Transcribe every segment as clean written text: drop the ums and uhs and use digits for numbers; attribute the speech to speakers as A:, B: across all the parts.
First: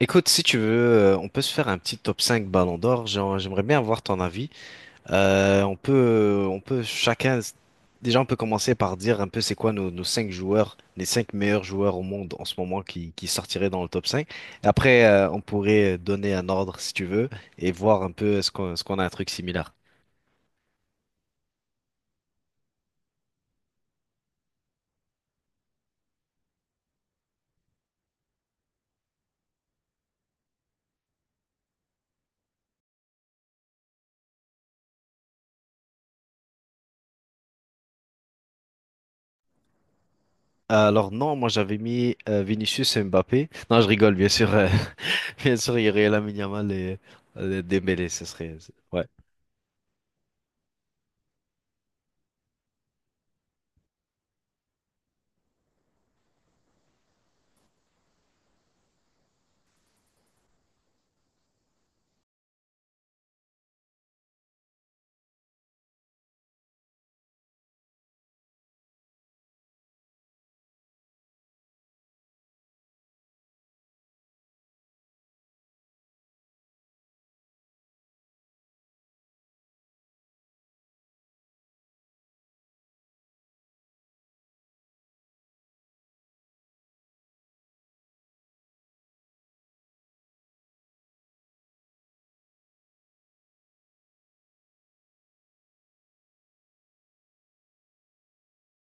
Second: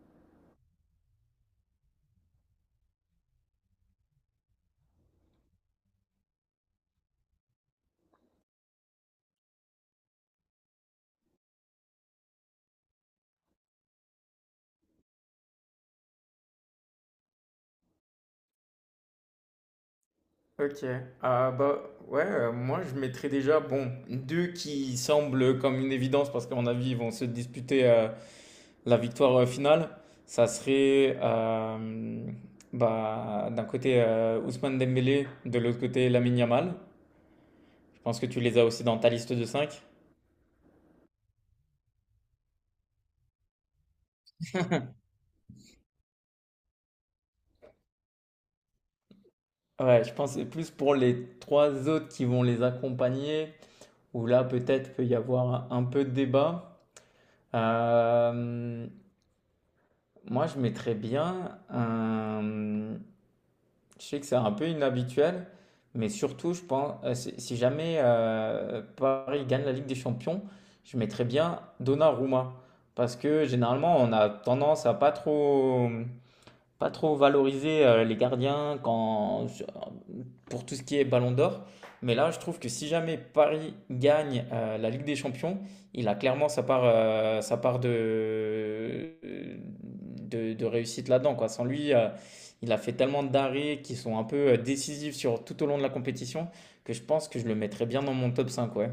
A: Écoute, si tu veux, on peut se faire un petit top 5 Ballon d'Or. J'aimerais bien avoir ton avis. On peut, on peut chacun, déjà, on peut commencer par dire un peu c'est quoi nos 5 joueurs, les 5 meilleurs joueurs au monde en ce moment qui sortiraient dans le top 5. Et après, on pourrait donner un ordre si tu veux et voir un peu est-ce qu'on a un truc similaire.
B: Ok, ah bah ouais, moi je mettrais déjà, bon, deux qui semblent comme une évidence parce qu'à mon avis ils vont se disputer la victoire finale. Ça serait d'un côté Ousmane Dembélé, de l'autre côté Lamine Yamal. Je pense que tu les as aussi dans ta liste de 5.
A: Alors non, moi j'avais mis Vinicius et Mbappé. Non, je rigole, bien sûr. Bien sûr, il y aurait Lamine Yamal et Dembélé, ce serait... Ouais.
B: Ouais, je pense que c'est plus pour les trois autres qui vont les accompagner, où là peut-être peut y avoir un peu de débat. Euh, Moi, je mettrais bien un... Je sais que c'est un peu inhabituel, mais surtout, je pense, si jamais Paris gagne la Ligue des Champions, je mettrais bien Donnarumma. Parce que généralement, on a tendance à pas trop valorisé les gardiens quand, pour tout ce qui est Ballon d'Or. Mais là, je trouve que si jamais Paris gagne la Ligue des Champions, il a clairement sa part de réussite là-dedans, quoi. Sans lui, il a fait tellement d'arrêts qui sont un peu décisifs sur, tout au long de la compétition que je pense que je le mettrais bien dans mon top 5 ouais.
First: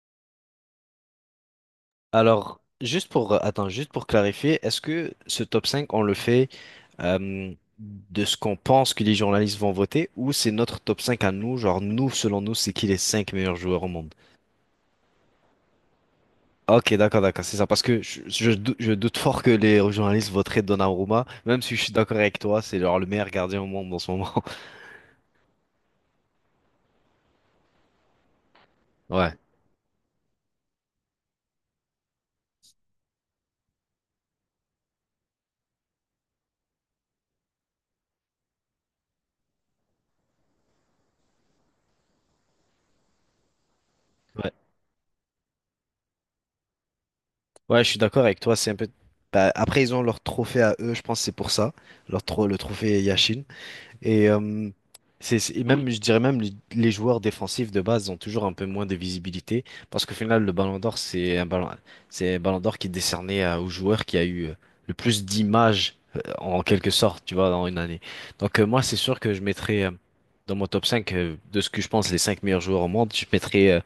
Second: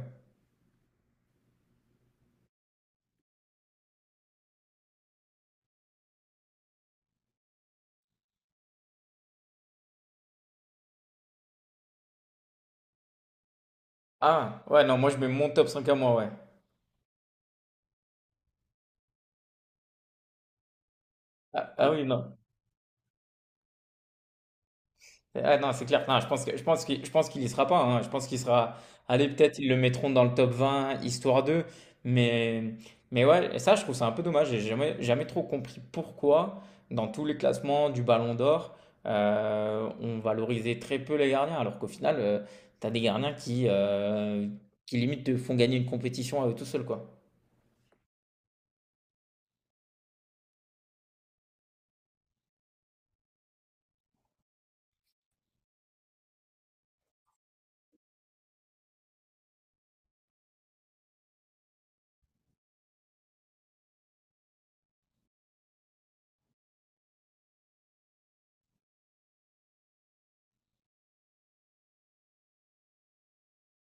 A: Alors, attends, juste pour clarifier, est-ce que ce top 5, on le fait euh, de ce qu'on pense que les journalistes vont voter ou c'est notre top 5 à nous, genre nous, selon nous, c'est qui les 5 meilleurs joueurs au monde?
B: Ah, ouais, non, moi je mets mon top 5 à moi, ouais.
A: Ok, d'accord, d'accord, c'est ça, parce que je doute fort que les journalistes voteraient Donnarumma, même
B: Ah,
A: si je suis
B: ah oui,
A: d'accord
B: non.
A: avec toi, c'est genre le meilleur gardien au monde en ce moment.
B: Ah non, c'est clair. Non, je pense qu'il y sera pas, hein. Je pense qu'il sera... Allez,
A: Ouais,
B: peut-être ils le mettront dans le top 20 histoire d'eux. Mais, mais ouais, et ça, je trouve ça un peu dommage. J'ai jamais trop compris pourquoi, dans tous les classements du Ballon d'Or, on valorisait très peu les gardiens. Alors qu'au final, t'as des gardiens
A: ouais,
B: qui limite te font gagner une compétition à eux tout seuls, quoi.
A: ouais, je suis d'accord avec toi, c'est un peu... Bah, après, ils ont leur trophée à eux, je pense que c'est pour ça, le trophée Yashin. Et, et même, je dirais même, les joueurs défensifs de base ont toujours un peu moins de visibilité parce qu'au final, le Ballon d'Or, c'est un Ballon d'Or qui est décerné au joueur qui a eu le plus d'images en quelque sorte, tu vois, dans une année. Donc, moi, c'est sûr que je mettrais dans mon top 5 de ce que je pense les 5 meilleurs joueurs au monde, je mettrais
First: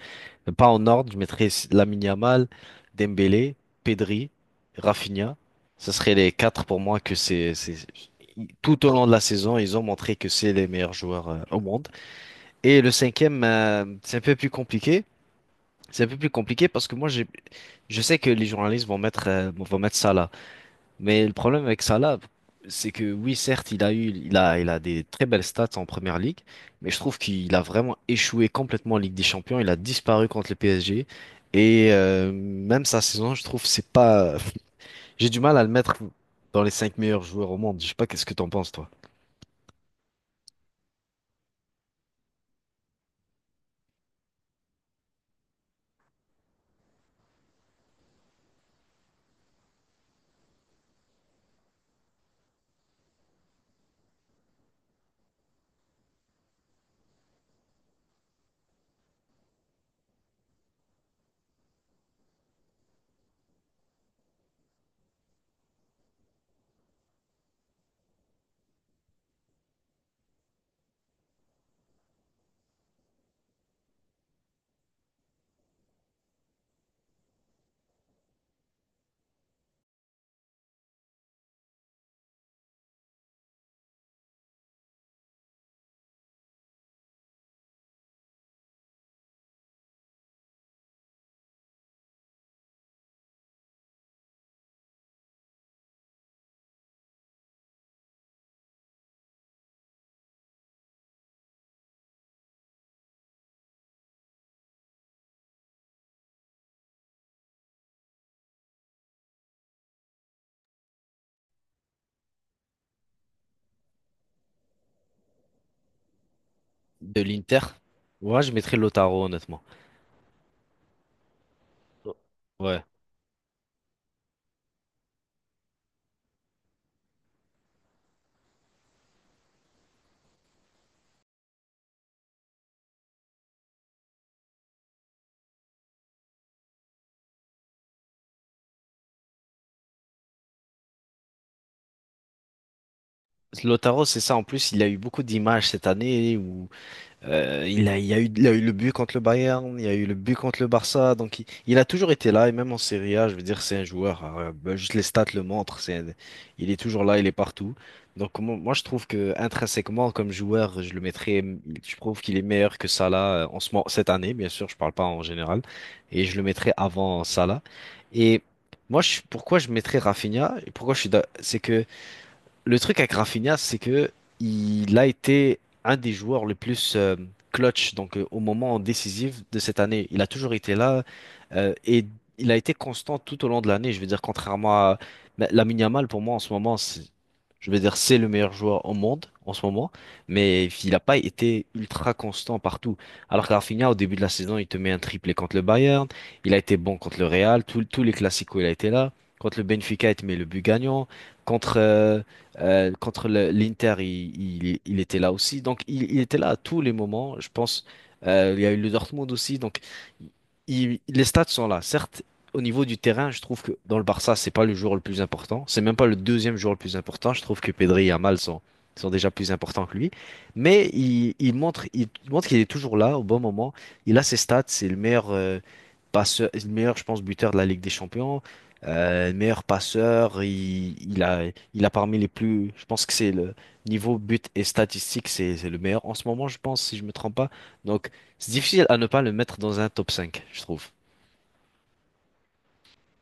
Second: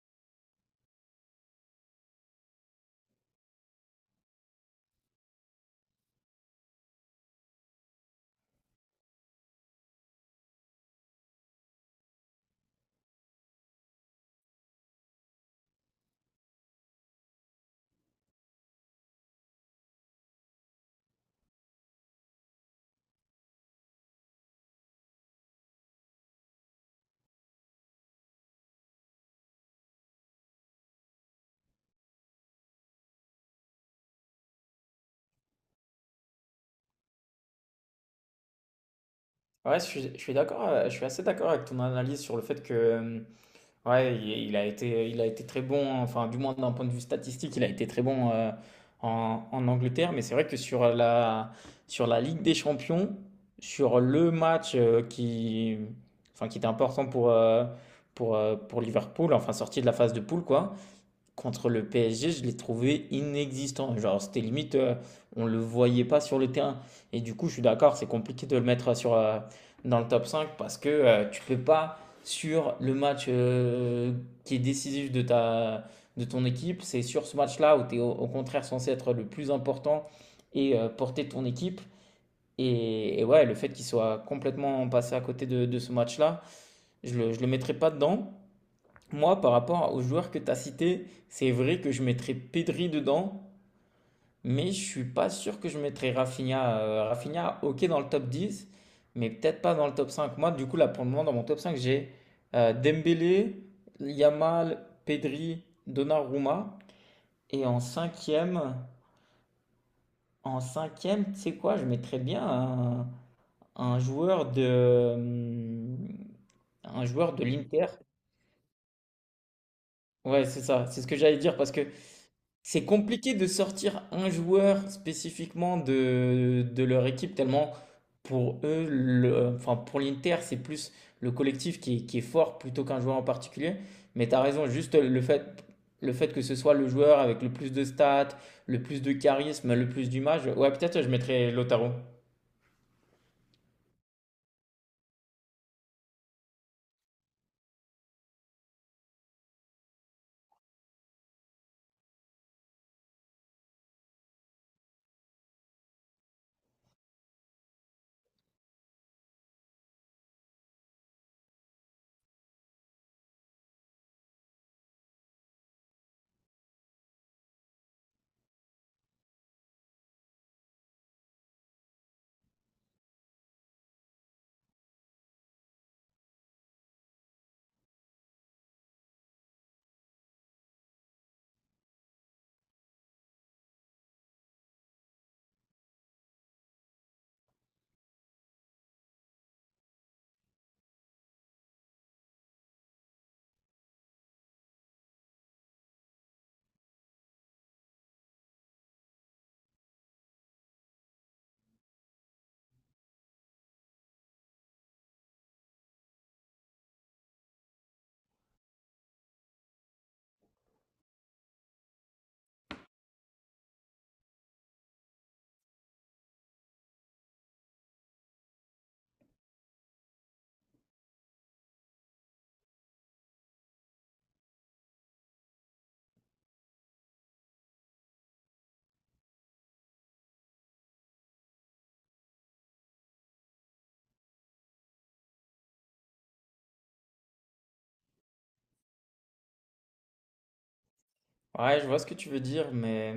A: pas en ordre, je mettrais Lamine Yamal, Dembélé, Pedri, Rafinha. Ce serait les quatre pour moi que c'est, tout au long de la saison, ils ont montré que c'est les meilleurs joueurs au monde. Et le cinquième, c'est un peu plus compliqué. C'est un peu plus compliqué parce que je sais que les journalistes vont vont mettre Salah. Mais le problème avec Salah, c'est que oui, certes, il a eu, il a des très belles stats en Première Ligue, mais je trouve qu'il a vraiment échoué complètement en Ligue des Champions. Il a disparu contre le PSG. Et même sa saison, je trouve, c'est pas. J'ai du mal à le mettre dans les cinq meilleurs joueurs au monde. Je sais pas, qu'est-ce que t'en penses, toi?
B: Ouais, je suis d'accord, je suis assez d'accord avec ton analyse sur le fait que, ouais, il a été, il a été très bon, enfin, du moins d'un point de vue statistique, il a été très bon en Angleterre. Mais c'est vrai que sur la Ligue des Champions, sur le match enfin, qui était important pour, pour Liverpool, enfin, sorti de la phase de poule, quoi, contre le PSG, je l'ai trouvé inexistant. Genre, c'était limite, on le voyait pas sur le terrain. Et du coup, je suis d'accord, c'est compliqué de le mettre sur, dans le top 5 parce que tu peux pas, sur le match qui est décisif de ta, de ton équipe, c'est sur ce match-là où tu es au, au contraire censé être le plus important et porter ton équipe. Et ouais, le fait qu'il soit complètement passé à côté de ce match-là, je le mettrai pas dedans. Moi, par rapport aux joueurs que tu as cités, c'est vrai que je mettrais Pedri dedans, mais je suis pas sûr que je mettrais Rafinha. Rafinha, ok, dans le top 10, mais peut-être pas dans le top 5. Moi, du coup, là, pour le moment, dans mon top 5, j'ai Dembélé, Yamal, Pedri, Donnarumma. Et en cinquième, tu sais quoi, je mettrais bien un joueur de, hum, un
A: De
B: joueur de
A: l'Inter?
B: l'Inter.
A: Ouais, je mettrais Lautaro, honnêtement.
B: Ouais, c'est ça, c'est ce que j'allais dire, parce que
A: Ouais.
B: c'est compliqué de sortir un joueur spécifiquement de leur équipe, tellement pour eux, le- enfin pour l'Inter, c'est plus le collectif qui est fort plutôt qu'un joueur en particulier. Mais tu as raison, le fait que ce soit le joueur avec le plus de stats, le plus de charisme, le plus d'image. Ouais, peut-être je mettrais Lautaro.
A: Lautaro, c'est ça. En plus, il a eu beaucoup d'images cette année où il a eu le but contre le Bayern, il a eu le but contre le Barça, donc il a toujours été là, et même en Serie A, je veux dire, c'est un joueur, ben, juste les stats le montrent, il est toujours là, il est partout. Donc moi, je trouve que intrinsèquement, comme joueur, je le mettrais, je trouve qu'il est meilleur que Salah en ce moment, cette année, bien sûr, je parle pas en général, et je le mettrais avant Salah. Et pourquoi je mettrais Rafinha, et pourquoi je c'est que le truc avec Rafinha, c'est que il a été un des joueurs les plus clutch, donc au moment décisif de cette année. Il a toujours été là et il a été constant tout au long de l'année. Je veux dire, contrairement à la Lamine Yamal, pour moi en ce moment, je veux dire, c'est le meilleur joueur au monde en ce moment, mais il n'a pas été ultra constant partout. Alors que Rafinha, au début de la saison, il te met un triplé contre le Bayern, il a été bon contre le Real, tous les classicos, il a été là. Contre le Benfica, il te met le but gagnant. Contre, euh, contre l'Inter, il était là aussi. Donc, il était là à tous les moments. Je pense, il y a eu le Dortmund aussi. Donc, les stats sont là. Certes, au niveau du terrain, je trouve que dans le Barça, c'est pas le joueur le plus important. C'est même pas le deuxième joueur le plus important. Je trouve que Pedri et Yamal sont déjà plus importants que lui. Mais il montre qu'il est toujours là au bon moment. Il a ses stats. C'est le meilleur. Passeur, le meilleur, je pense, buteur de la Ligue des Champions meilleur passeur, il a parmi les plus, je pense que c'est le niveau but et statistique, c'est le meilleur en ce moment, je pense, si je me trompe pas. Donc, c'est difficile à ne pas le mettre dans un top 5, je trouve.
B: Ouais, je vois ce que tu veux dire, mais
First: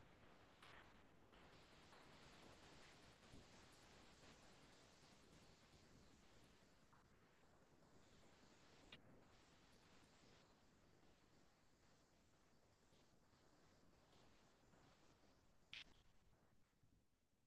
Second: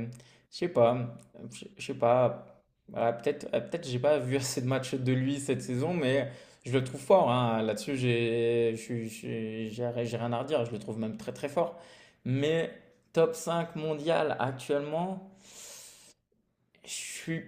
B: je sais pas, je sais pas. Voilà, peut-être j'ai pas vu assez de matchs de lui cette saison, mais je le trouve fort, hein. Là-dessus, j'ai, je suis- j'ai rien à redire. Je le trouve même très très fort. Mais top 5 mondial actuellement. Je suis,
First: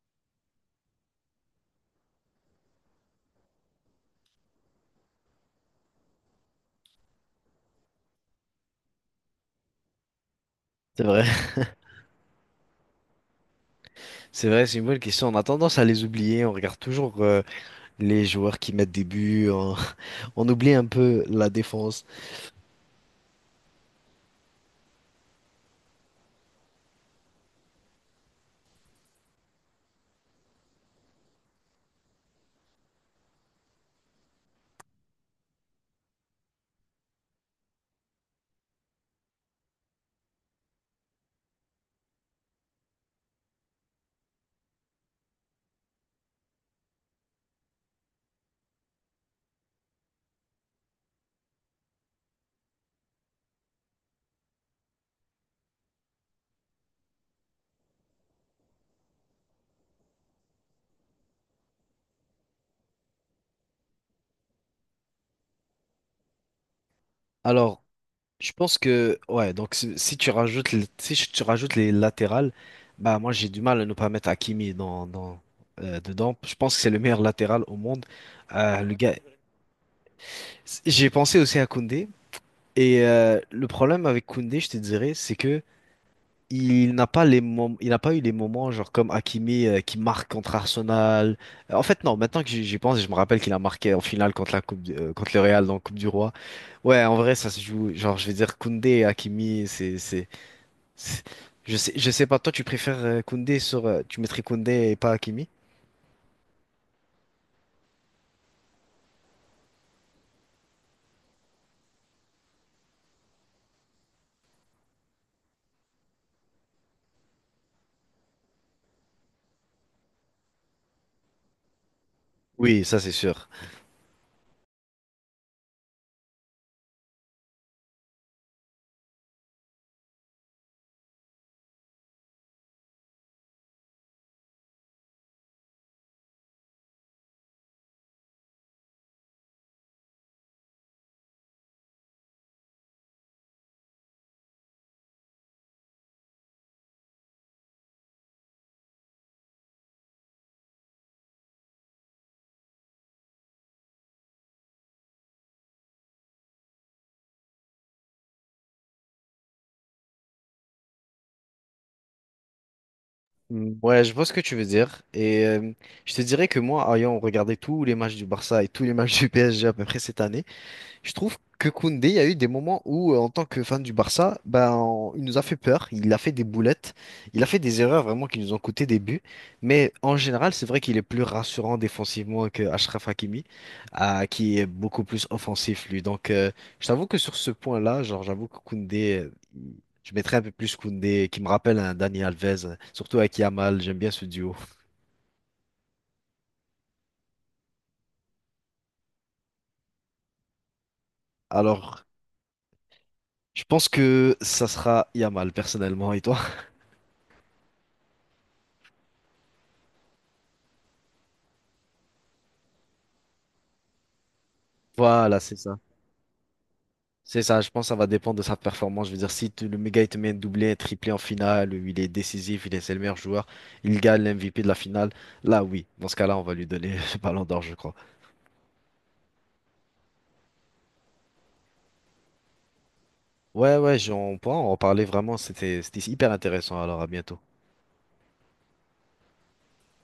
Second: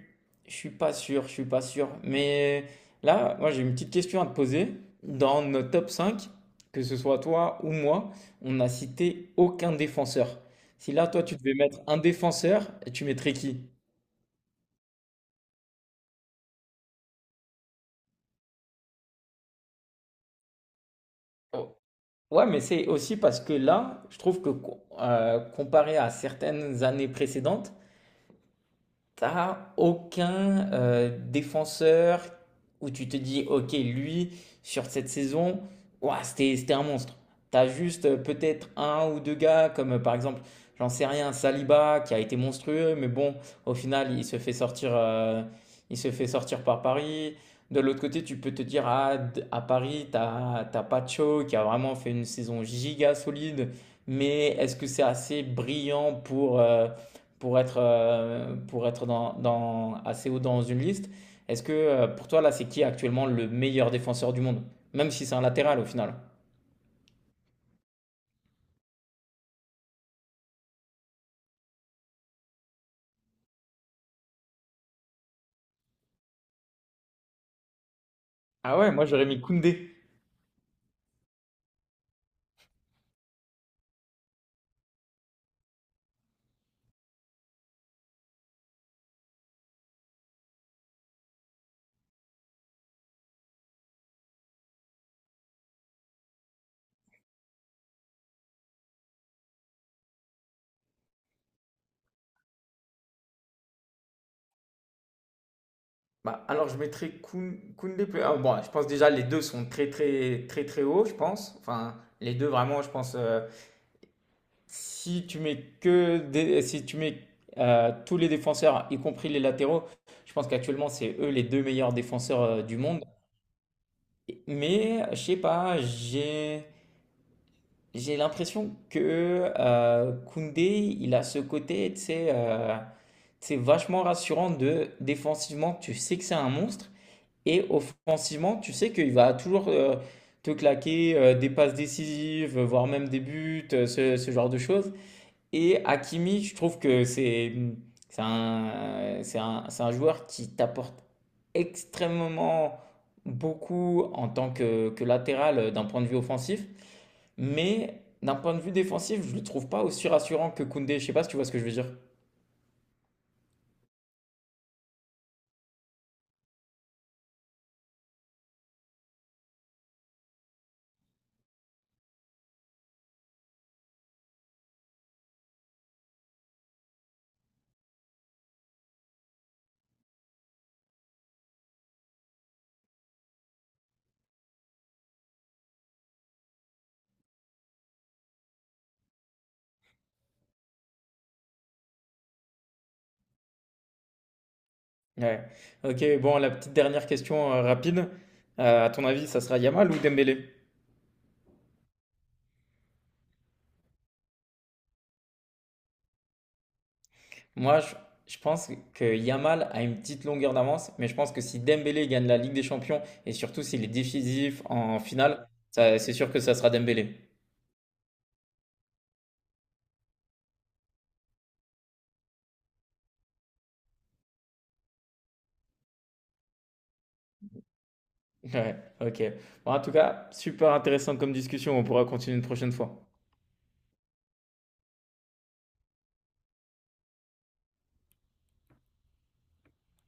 B: je suis pas sûr, je suis pas sûr. Mais là, moi j'ai une petite question à te poser. Dans notre top 5, que ce soit toi ou moi, on n'a cité aucun défenseur. Si
A: C'est
B: là, toi,
A: vrai,
B: tu devais mettre un défenseur, tu mettrais qui?
A: c'est vrai, c'est une bonne question. On a tendance à les oublier. On regarde toujours les joueurs qui mettent des buts. On, on oublie un peu la
B: Oh.
A: défense.
B: Ouais, mais c'est aussi parce que là, je trouve que comparé à certaines années précédentes, t'as aucun défenseur où tu te dis, ok, lui, sur cette saison, ouah, c'était un monstre. T'as juste peut-être un ou deux gars, comme par exemple, j'en sais rien, Saliba, qui a été monstrueux, mais bon, au final, il se fait sortir par Paris. De l'autre côté, tu peux te dire, ah, à Paris, t'as Pacho, qui a vraiment fait une saison giga solide, mais est-ce que c'est assez brillant pour être assez haut dans une liste. Est-ce que pour toi, là, c'est qui actuellement le meilleur défenseur du monde? Même si c'est un latéral au final.
A: Alors, je pense que ouais donc si tu rajoutes les- si je- tu rajoutes les latérales, bah moi j'ai du mal à ne pas mettre Hakimi dans dedans, je pense que c'est le meilleur latéral au monde.
B: Ah ouais,
A: Le
B: moi
A: gars
B: j'aurais mis Koundé.
A: j'ai pensé aussi à Koundé et le problème avec Koundé je te dirais c'est que il n'a pas eu les moments genre comme Hakimi qui marque contre Arsenal. En fait non, maintenant que j'y pense, je me rappelle qu'il a marqué en finale contre contre le Real dans la Coupe du Roi. Ouais, en vrai ça se joue, genre je vais dire Koundé et Hakimi c'est- je sais, je sais pas, toi tu préfères Koundé sur. Tu mettrais Koundé et pas Hakimi?
B: Bah, alors je mettrais Koundé plus. Ah, bon, je pense déjà les deux sont très très très très hauts, je pense. Enfin, les deux vraiment, je pense. Si tu mets que des- si tu mets tous les défenseurs, y compris les latéraux, je pense qu'actuellement c'est eux les deux meilleurs défenseurs du
A: Oui, ça
B: monde.
A: c'est sûr.
B: Mais je sais pas, j'ai l'impression que Koundé, il a ce côté, tu sais, vachement rassurant de défensivement, tu sais que c'est un monstre, et offensivement, tu sais qu'il va toujours te claquer des passes décisives, voire même des buts, ce genre de choses. Et Hakimi, je trouve que c'est un joueur qui t'apporte extrêmement beaucoup en tant que latéral d'un point de vue offensif. Mais d'un point de vue défensif, je ne le trouve pas aussi rassurant que Koundé. Je sais pas si tu vois ce que je veux dire.
A: Ouais, je vois ce que tu veux dire. Et je te dirais que moi, ayant regardé tous les matchs du Barça et tous les matchs du PSG à peu près cette année, je trouve que Koundé, il y a eu des moments où, en tant que fan du Barça, il nous a fait peur, il a fait des boulettes, il a fait des erreurs vraiment qui nous ont coûté des buts. Mais en général, c'est vrai qu'il est plus rassurant défensivement que Achraf Hakimi, ah, qui est beaucoup plus offensif, lui. Donc, je t'avoue que sur ce point-là, genre, j'avoue que je mettrais un peu plus Koundé, qui me rappelle un Dani Alves, surtout avec Yamal, j'aime bien ce duo.
B: Ouais. Ok, bon, la petite dernière question rapide. À ton avis, ça sera Yamal ou Dembélé?
A: Alors, je pense que ça sera Yamal, personnellement, et toi?
B: Moi, je, je pense que Yamal a une petite longueur d'avance, mais je pense que si Dembélé gagne la Ligue des Champions et surtout s'il est décisif en
A: Voilà,
B: finale,
A: c'est ça.
B: c'est sûr que ça sera Dembélé.
A: C'est ça, je pense que ça va dépendre de sa performance. Je veux dire, si tu- le méga il te met un doublé, un triplé en finale, où il est décisif, c'est le meilleur joueur, il gagne l'MVP de la finale, là oui, dans ce cas-là, on va lui donner le ballon d'or, je crois.
B: Ouais, ok. Bon, en tout cas, super intéressant comme discussion. On pourra continuer une prochaine fois.
A: On pourra en reparler vraiment, c'était hyper intéressant, alors à bientôt.